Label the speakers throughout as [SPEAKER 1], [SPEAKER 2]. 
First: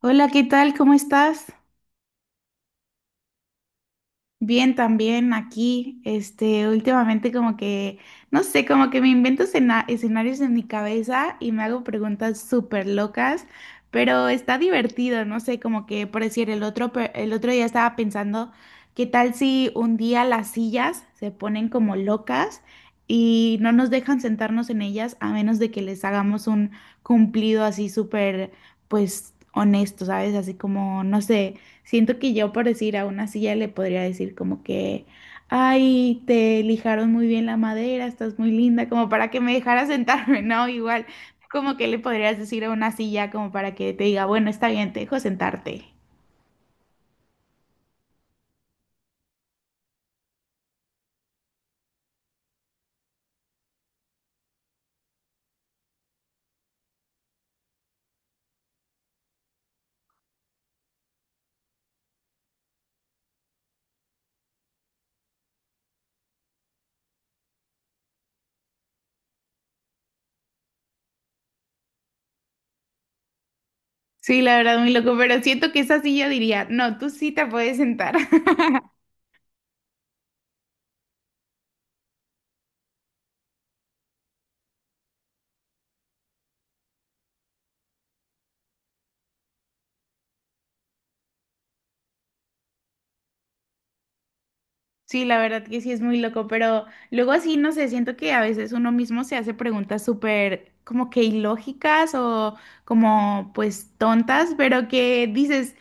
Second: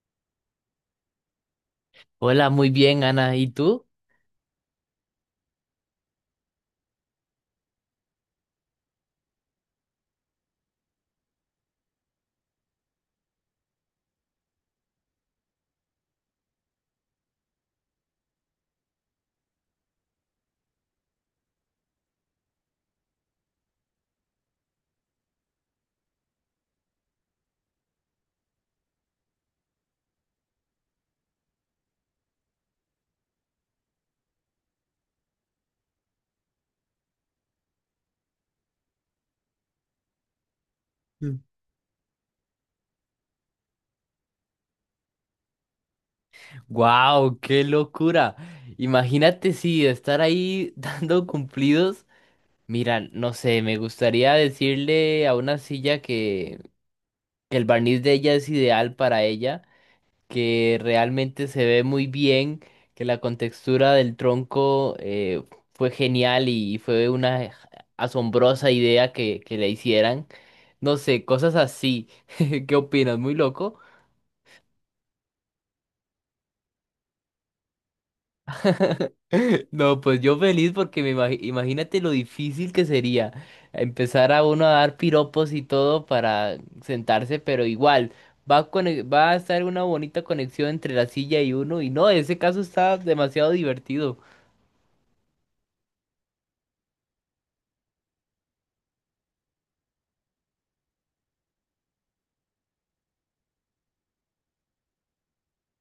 [SPEAKER 1] Hola, ¿qué tal? ¿Cómo estás?
[SPEAKER 2] Hola, muy bien, Ana. ¿Y tú?
[SPEAKER 1] Bien, también aquí. Este, últimamente como que, no sé, como que me invento escenarios en mi cabeza y me hago preguntas súper locas, pero está divertido, no sé, como que por decir, el otro día estaba pensando, ¿qué tal si un día las sillas se ponen como locas y no nos dejan sentarnos en ellas a menos de que les hagamos un cumplido así súper, pues, honesto, ¿sabes? Así como, no sé. Siento que yo por decir a una silla le podría decir como que, ay, te lijaron muy bien la madera, estás muy linda, como para que me dejara sentarme, ¿no? Igual,
[SPEAKER 2] Mm.
[SPEAKER 1] como que le podrías decir a una silla como para que te diga, bueno, está bien, te dejo sentarte.
[SPEAKER 2] ¡Wow! ¡Qué locura! Imagínate si estar ahí dando cumplidos. Mira, no sé, me gustaría decirle a una silla que el barniz de ella es ideal para ella, que realmente se ve muy bien, que la contextura del tronco fue genial y fue una asombrosa idea que le hicieran. No sé, cosas así. ¿Qué opinas? ¿Muy loco?
[SPEAKER 1] Sí, la verdad, muy loco, pero siento que esa silla diría, no, tú sí te puedes sentar.
[SPEAKER 2] No, pues yo feliz porque imagínate lo difícil que sería empezar a uno a dar piropos y todo para sentarse, pero igual va a estar una bonita conexión entre la silla y uno y no, ese caso está demasiado divertido.
[SPEAKER 1] Sí, la verdad que sí es muy loco, pero luego así, no sé, siento que a veces uno mismo se hace preguntas súper como que ilógicas o como pues tontas, pero que dices...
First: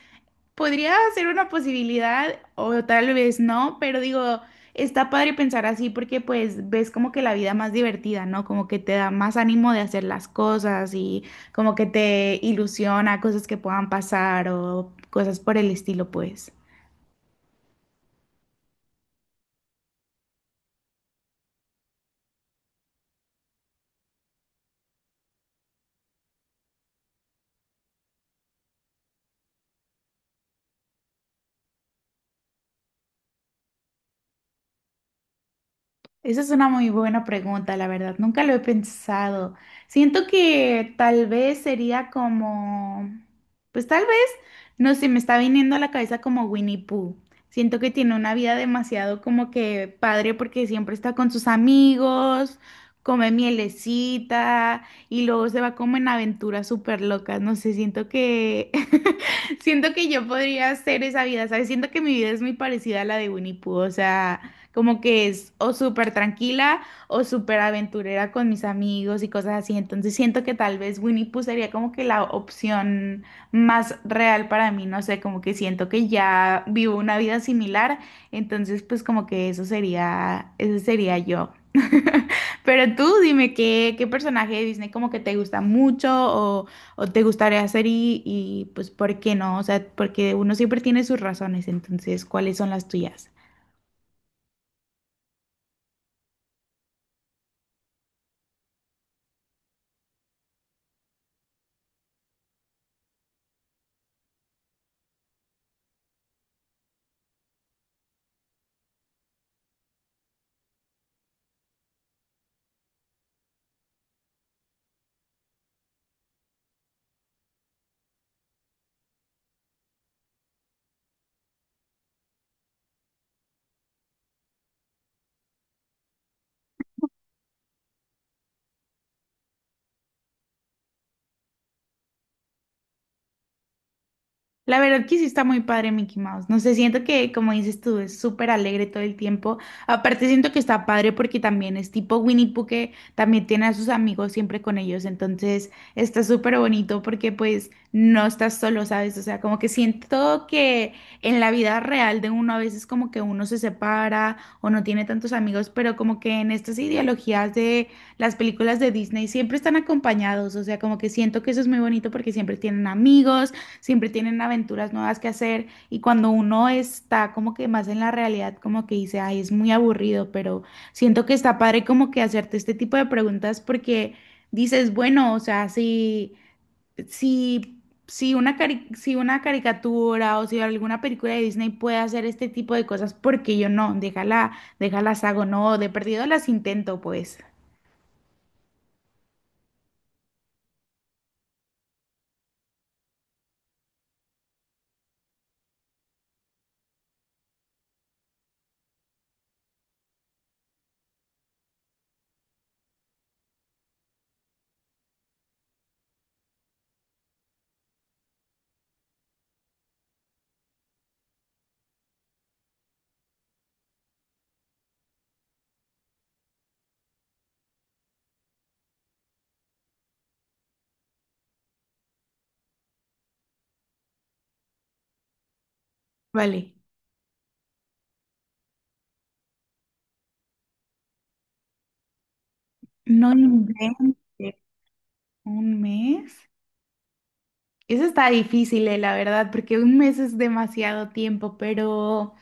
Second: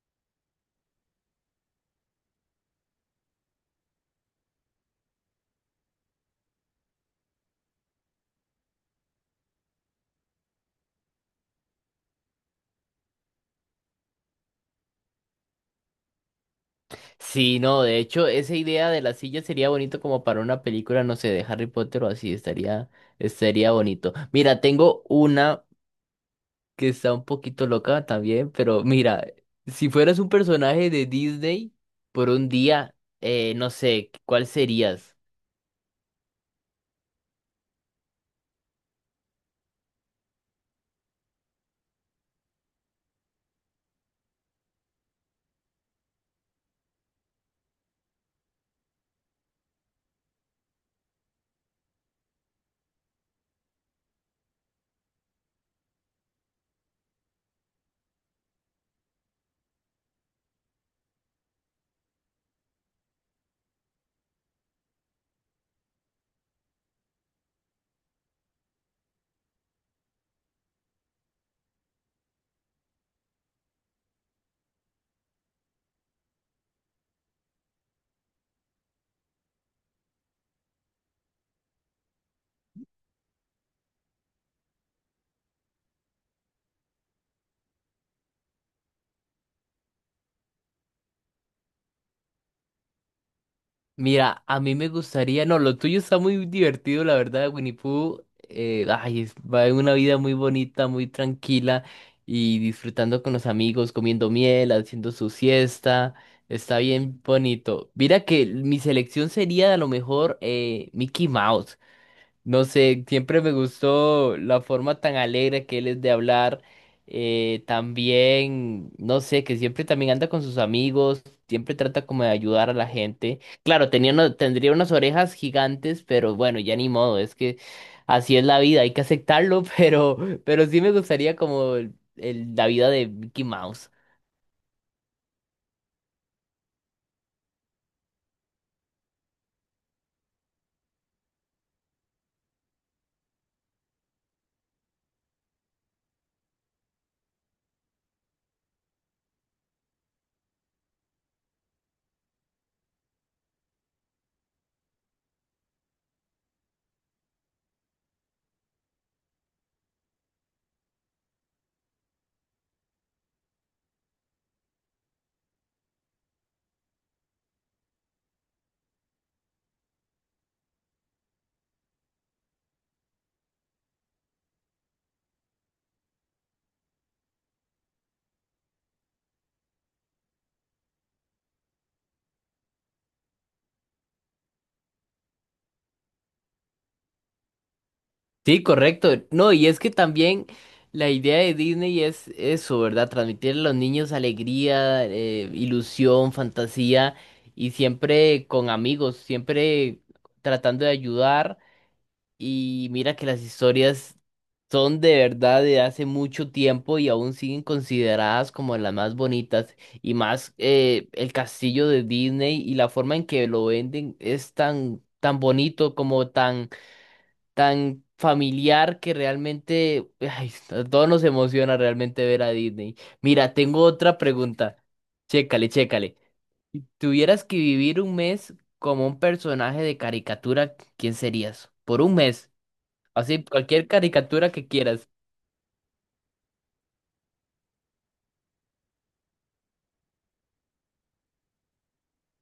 [SPEAKER 1] Podría ser una posibilidad o tal vez no, pero digo, está padre pensar así porque pues ves como que la vida más divertida, ¿no? Como que te da más ánimo de hacer las cosas y como que te ilusiona cosas que puedan pasar o cosas por el estilo, pues.
[SPEAKER 2] Sí, no, de hecho esa idea de la silla sería bonito como para una película, no sé, de Harry Potter o así, estaría, estaría bonito. Mira, tengo una que está un poquito loca también, pero mira, si fueras un personaje de Disney por un día, no sé, ¿cuál serías?
[SPEAKER 1] Esa es una muy buena pregunta, la verdad. Nunca lo he pensado. Siento que tal vez sería como, pues tal vez, no sé, me está viniendo a la cabeza como Winnie Pooh. Siento que tiene una vida demasiado como que padre porque siempre está con sus amigos, come mielecita y luego se va como en aventuras súper locas. No sé, siento que, siento que yo podría hacer esa vida, ¿sabes? Siento que mi vida es muy parecida a la de Winnie Pooh, o sea como que es o súper tranquila o súper aventurera con mis amigos y cosas así. Entonces siento que tal vez Winnie Pooh sería como que la opción más real para mí, no sé, como que siento que ya vivo una vida similar, entonces pues como que eso sería yo. Pero tú dime qué personaje de Disney como que te gusta mucho o te gustaría hacer y pues por qué no, o sea, porque uno siempre tiene sus razones, entonces, ¿cuáles son las tuyas?
[SPEAKER 2] Mira, a mí me gustaría, no, lo tuyo está muy divertido, la verdad, Winnie Pooh, ay, va en una vida muy bonita, muy tranquila y disfrutando con los amigos, comiendo miel, haciendo su siesta, está bien bonito. Mira que mi selección sería a lo mejor Mickey Mouse. No sé, siempre me gustó la forma tan alegre que él es de hablar. También, no sé, que siempre también anda con sus amigos, siempre trata como de ayudar a la gente. Claro, tendría unas orejas gigantes, pero bueno, ya ni modo, es que así es la vida, hay que aceptarlo, pero, pero sí me gustaría como la vida de Mickey Mouse.
[SPEAKER 1] La verdad que sí está muy padre Mickey Mouse. No sé, siento que, como dices tú, es súper alegre todo el tiempo. Aparte, siento que está padre porque también es tipo Winnie Pooh que también tiene a sus amigos siempre con ellos. Entonces, está súper bonito porque pues no estás solo, ¿sabes? O sea, como que siento que en la vida real de uno a veces como que uno se separa o no tiene tantos amigos, pero como que en estas ideologías de las películas de Disney siempre están acompañados. O sea, como que siento que eso es muy bonito porque siempre tienen amigos siempre tienen aventuras nuevas que hacer y cuando uno está como que más en la realidad, como que dice, ay, es muy aburrido, pero siento que está padre como que hacerte este tipo de preguntas porque dices, bueno, o sea, si una caricatura o si alguna película de Disney puede hacer este tipo de cosas, ¿porque yo no? Déjalas hago, no, de perdido las intento, pues.
[SPEAKER 2] Sí, correcto. No, y es que también la idea de Disney es eso, ¿verdad? Transmitir a los niños alegría, ilusión, fantasía y siempre con amigos, siempre tratando de ayudar. Y mira que las historias son de verdad de hace mucho tiempo y aún siguen consideradas como las más bonitas. Y más el castillo de Disney y la forma en que lo venden es tan bonito como tan familiar que realmente, ay, a todos nos emociona realmente ver a Disney. Mira, tengo otra pregunta. Chécale, chécale.
[SPEAKER 1] Vale.
[SPEAKER 2] Si tuvieras que vivir un mes como un personaje de caricatura, ¿quién serías? Por un mes.
[SPEAKER 1] No
[SPEAKER 2] Así, cualquier
[SPEAKER 1] inventes
[SPEAKER 2] caricatura que quieras.
[SPEAKER 1] un mes. Eso está difícil, la verdad, porque un mes es demasiado tiempo, pero,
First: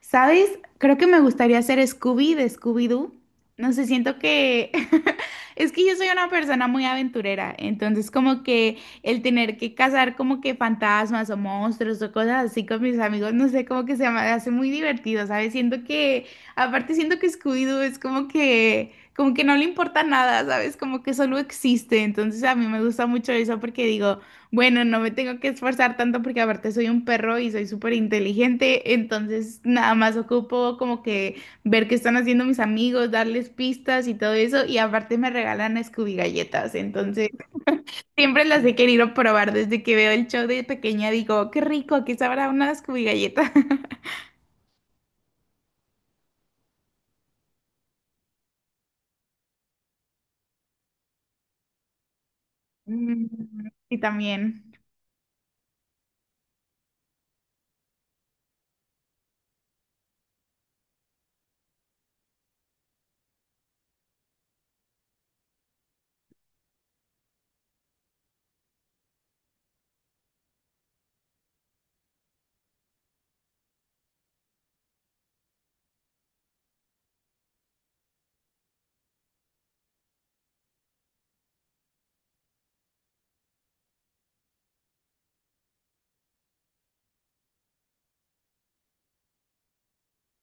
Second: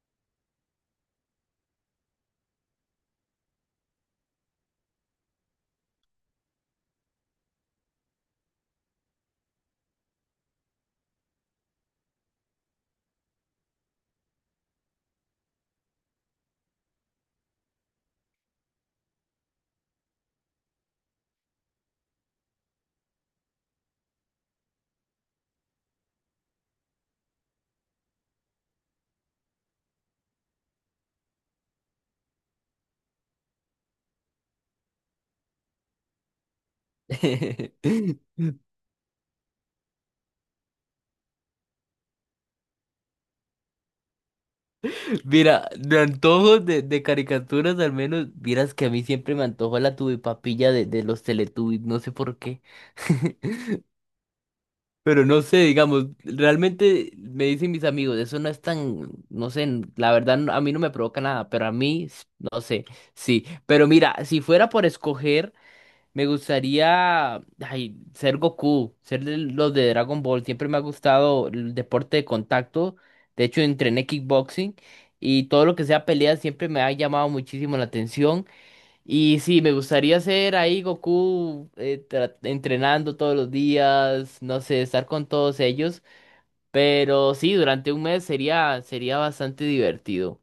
[SPEAKER 1] ¿sabes? Creo que me gustaría ser Scooby de Scooby-Doo. No sé, siento que... Es que yo soy una persona muy aventurera, entonces como que el tener que cazar como que fantasmas o monstruos o cosas así con mis amigos, no sé, como que se me hace muy divertido, ¿sabes? Siento que, aparte siento que Scooby-Doo es como que no le importa nada, ¿sabes? Como que solo existe, entonces a mí me gusta mucho eso porque digo... Bueno, no me tengo que esforzar tanto porque aparte soy un perro y soy súper inteligente, entonces nada más ocupo como que ver qué están haciendo mis amigos, darles pistas y todo eso, y aparte me regalan Scooby galletas, entonces siempre las he querido probar desde que veo el show de pequeña, digo, qué rico, aquí sabrá una Scooby galleta.
[SPEAKER 2] Mira, de antojos de caricaturas al menos, vieras que a mí siempre me antojó la tubipapilla de los Teletubbies, no sé por qué.
[SPEAKER 1] Mm, y también.
[SPEAKER 2] Pero no sé, digamos, realmente me dicen mis amigos, eso no es tan, no sé, la verdad a mí no me provoca nada, pero a mí, no sé, sí. Pero mira, si fuera por escoger, me gustaría, ay, ser Goku, ser de los de Dragon Ball, siempre me ha gustado el deporte de contacto, de hecho entrené kickboxing y todo lo que sea peleas siempre me ha llamado muchísimo la atención. Y sí, me gustaría ser ahí Goku entrenando todos los días, no sé, estar con todos ellos, pero sí, durante un mes sería sería bastante divertido.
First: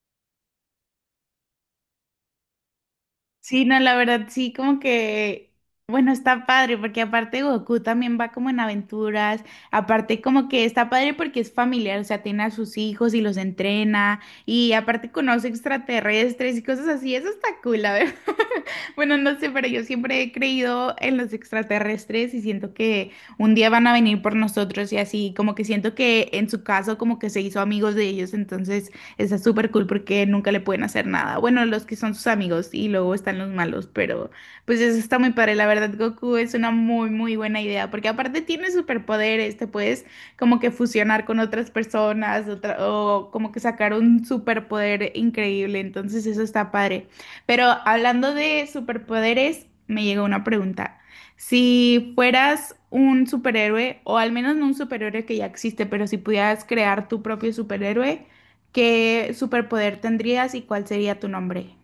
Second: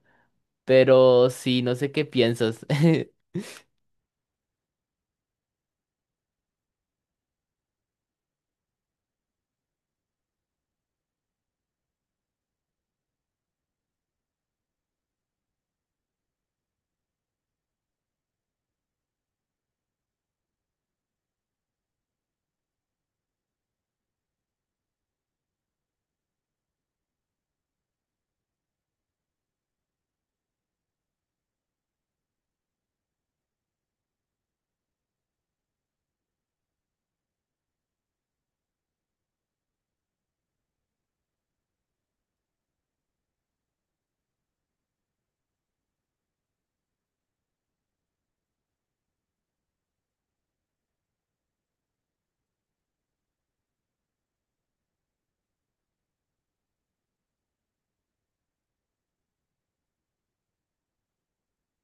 [SPEAKER 2] Pero sí, no sé qué piensas.
[SPEAKER 1] Sí, no, la verdad, sí, como que, bueno, está padre, porque aparte Goku también va como en aventuras, aparte como que está padre porque es familiar, o sea, tiene a sus hijos y los entrena, y aparte conoce extraterrestres y cosas así, eso está cool, la verdad. Bueno, no sé, pero yo siempre he creído en los extraterrestres y siento que un día van a venir por nosotros y así, como que siento que en su caso como que se hizo amigos de ellos, entonces... Está súper cool porque nunca le pueden hacer nada. Bueno, los que son sus amigos y luego están los malos, pero pues eso está muy padre. La verdad, Goku es una muy, muy buena idea porque aparte tiene superpoderes, te puedes como que fusionar con otras personas o como que sacar un superpoder increíble. Entonces eso está padre. Pero hablando de superpoderes, me llegó una pregunta. Si fueras un superhéroe, o al menos no un superhéroe que ya existe, pero si pudieras crear tu propio superhéroe, ¿qué superpoder tendrías y cuál sería tu nombre?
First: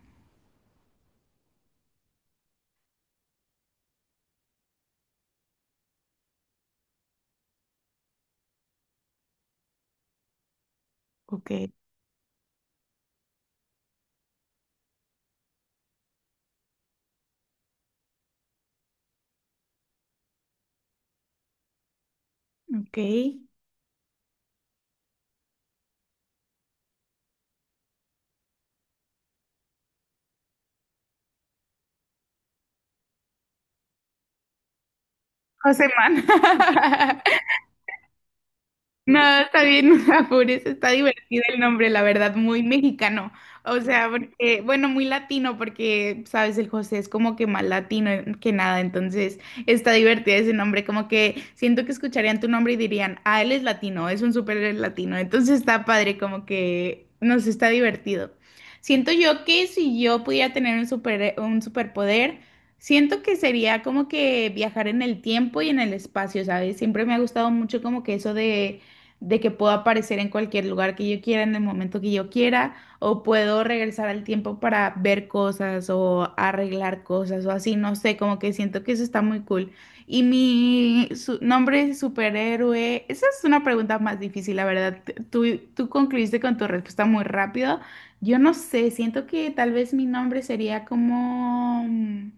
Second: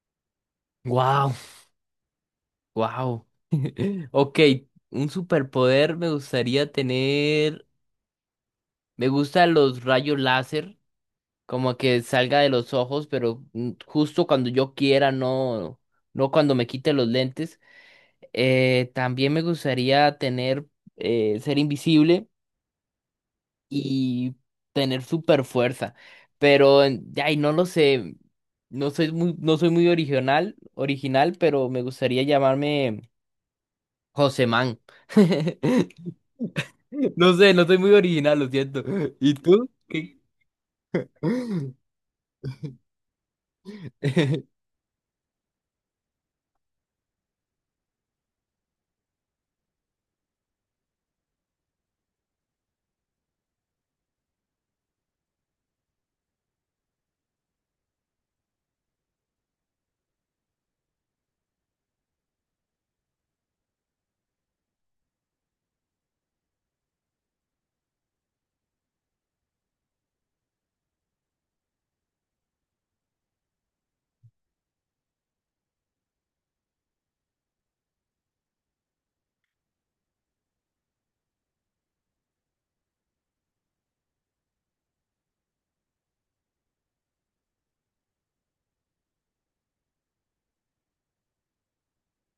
[SPEAKER 2] ¡Wow, wow! Ok, un superpoder me gustaría tener. Me gustan los rayos láser,
[SPEAKER 1] Ok.
[SPEAKER 2] como que salga de los ojos, pero mm, justo cuando yo quiera, no, no cuando me quite los lentes. También me gustaría tener, ser invisible
[SPEAKER 1] Ok.
[SPEAKER 2] y tener super fuerza, pero ay, no lo sé, no soy muy original, original, pero me gustaría llamarme José Man.
[SPEAKER 1] José
[SPEAKER 2] No sé, no soy muy original, lo siento.
[SPEAKER 1] No,
[SPEAKER 2] ¿Y
[SPEAKER 1] está
[SPEAKER 2] tú?
[SPEAKER 1] bien, no te
[SPEAKER 2] ¿Qué?
[SPEAKER 1] apures, está divertido el nombre, la verdad, muy mexicano. O sea, porque, bueno, muy latino, porque, sabes, el José es como que más latino que nada, entonces está divertido ese nombre, como que siento que escucharían tu nombre y dirían, ah, él es latino, es un súper latino, entonces está padre, como que, no sé, está divertido. Siento yo que si yo pudiera tener un super, un superpoder, siento que sería como que viajar en el tiempo y en el espacio, ¿sabes? Siempre me ha gustado mucho como que eso de que puedo aparecer en cualquier lugar que yo quiera, en el momento que yo quiera, o puedo regresar al tiempo para ver cosas o arreglar cosas o así, no sé, como que siento que eso está muy cool. Y mi nombre es superhéroe, esa es una pregunta más difícil, la verdad. Tú concluiste con tu respuesta muy rápido. Yo no sé, siento que tal vez mi nombre sería como,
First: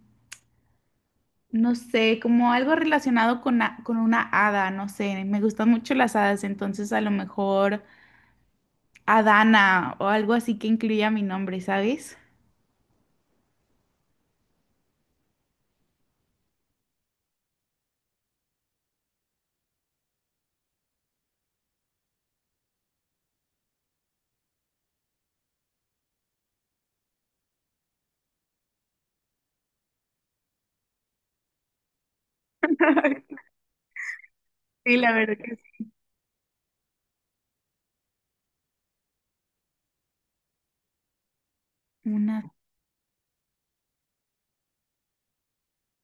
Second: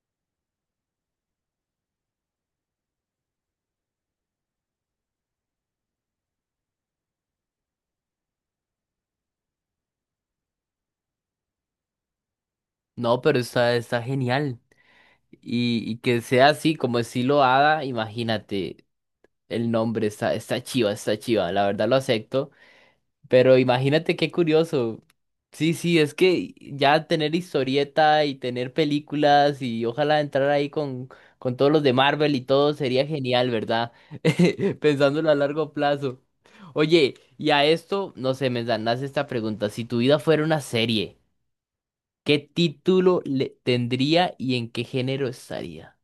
[SPEAKER 1] no sé, como algo relacionado con, con una hada, no sé, me gustan mucho las hadas, entonces a lo mejor... Adana o algo así que incluya mi nombre, ¿sabes?
[SPEAKER 2] No, pero está, está genial. Y que sea así, como estilo Hada, imagínate el nombre, está, está chiva, la verdad lo acepto. Pero imagínate qué curioso. Sí, sí, es que ya tener historieta y tener películas y ojalá entrar ahí con todos los de Marvel y todo sería genial, ¿verdad?
[SPEAKER 1] Sí, la
[SPEAKER 2] Pensándolo a
[SPEAKER 1] verdad que
[SPEAKER 2] largo
[SPEAKER 1] sí.
[SPEAKER 2] plazo. Oye, y a esto, no sé, esta pregunta. Si tu vida fuera una serie, ¿qué
[SPEAKER 1] Una...
[SPEAKER 2] título le tendría y en qué género estaría?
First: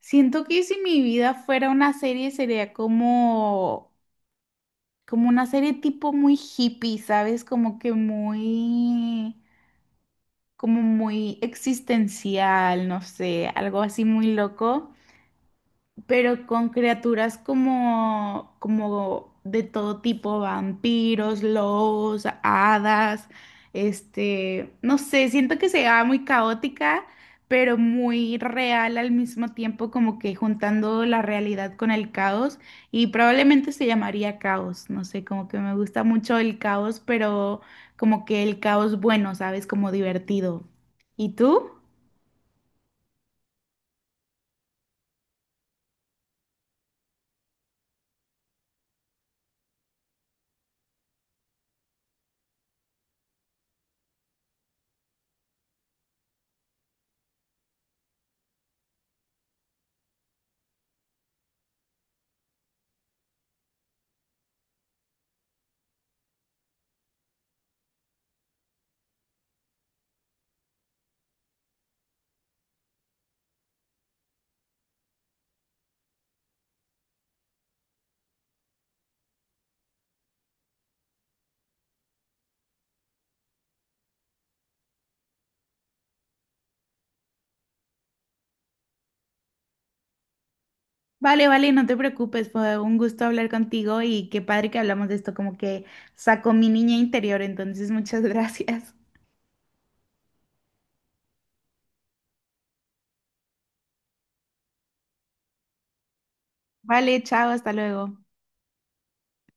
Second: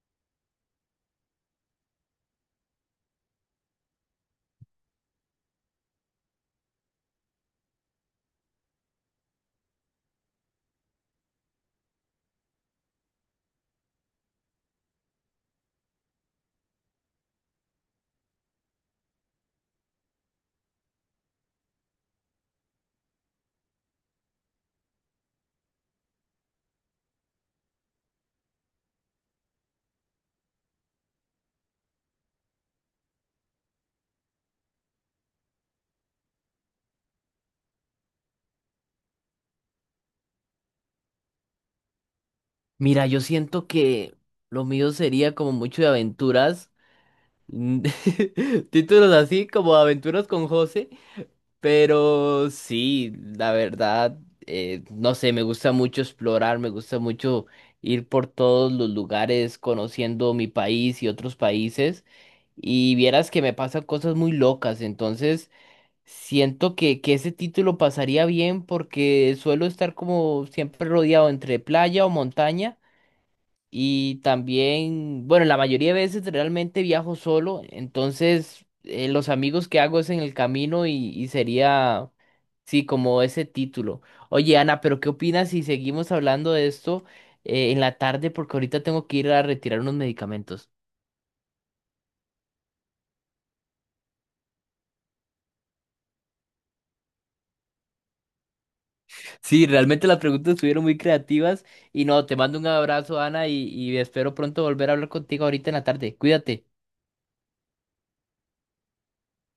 [SPEAKER 1] Siento que si mi vida fuera una serie sería como, como una serie tipo muy hippie, ¿sabes? Como que muy, como muy existencial, no sé, algo así muy loco, pero con criaturas como, como de todo tipo, vampiros, lobos, hadas, este, no sé, siento que se va muy caótica, pero muy real al mismo tiempo, como que juntando la realidad con el caos, y probablemente se llamaría caos, no sé, como que me gusta mucho el caos, pero como que el caos bueno, ¿sabes? Como divertido. ¿Y tú?
[SPEAKER 2] Mira, yo siento que lo mío sería como mucho de aventuras. Títulos así como Aventuras con José. Pero sí, la verdad, no sé, me gusta mucho explorar, me gusta mucho ir por todos los lugares conociendo mi país y otros países. Y vieras que me pasan cosas muy locas, entonces siento que ese título pasaría bien porque suelo estar como siempre rodeado entre playa o montaña. Y también, bueno, la mayoría de veces realmente viajo solo, entonces los amigos que hago es en el camino y sería... Sí, como ese título. Oye, Ana, pero ¿qué opinas si seguimos hablando de esto en la tarde? Porque ahorita tengo que ir a retirar unos medicamentos.
[SPEAKER 1] Vale, vale, no te preocupes, fue un gusto hablar contigo y qué padre que hablamos de esto, como que sacó mi niña interior, entonces muchas gracias.
[SPEAKER 2] Sí, realmente las preguntas estuvieron muy creativas y no, te mando un abrazo, Ana, y espero pronto volver a hablar contigo ahorita en la tarde. Cuídate.
[SPEAKER 1] Vale, chao, hasta luego.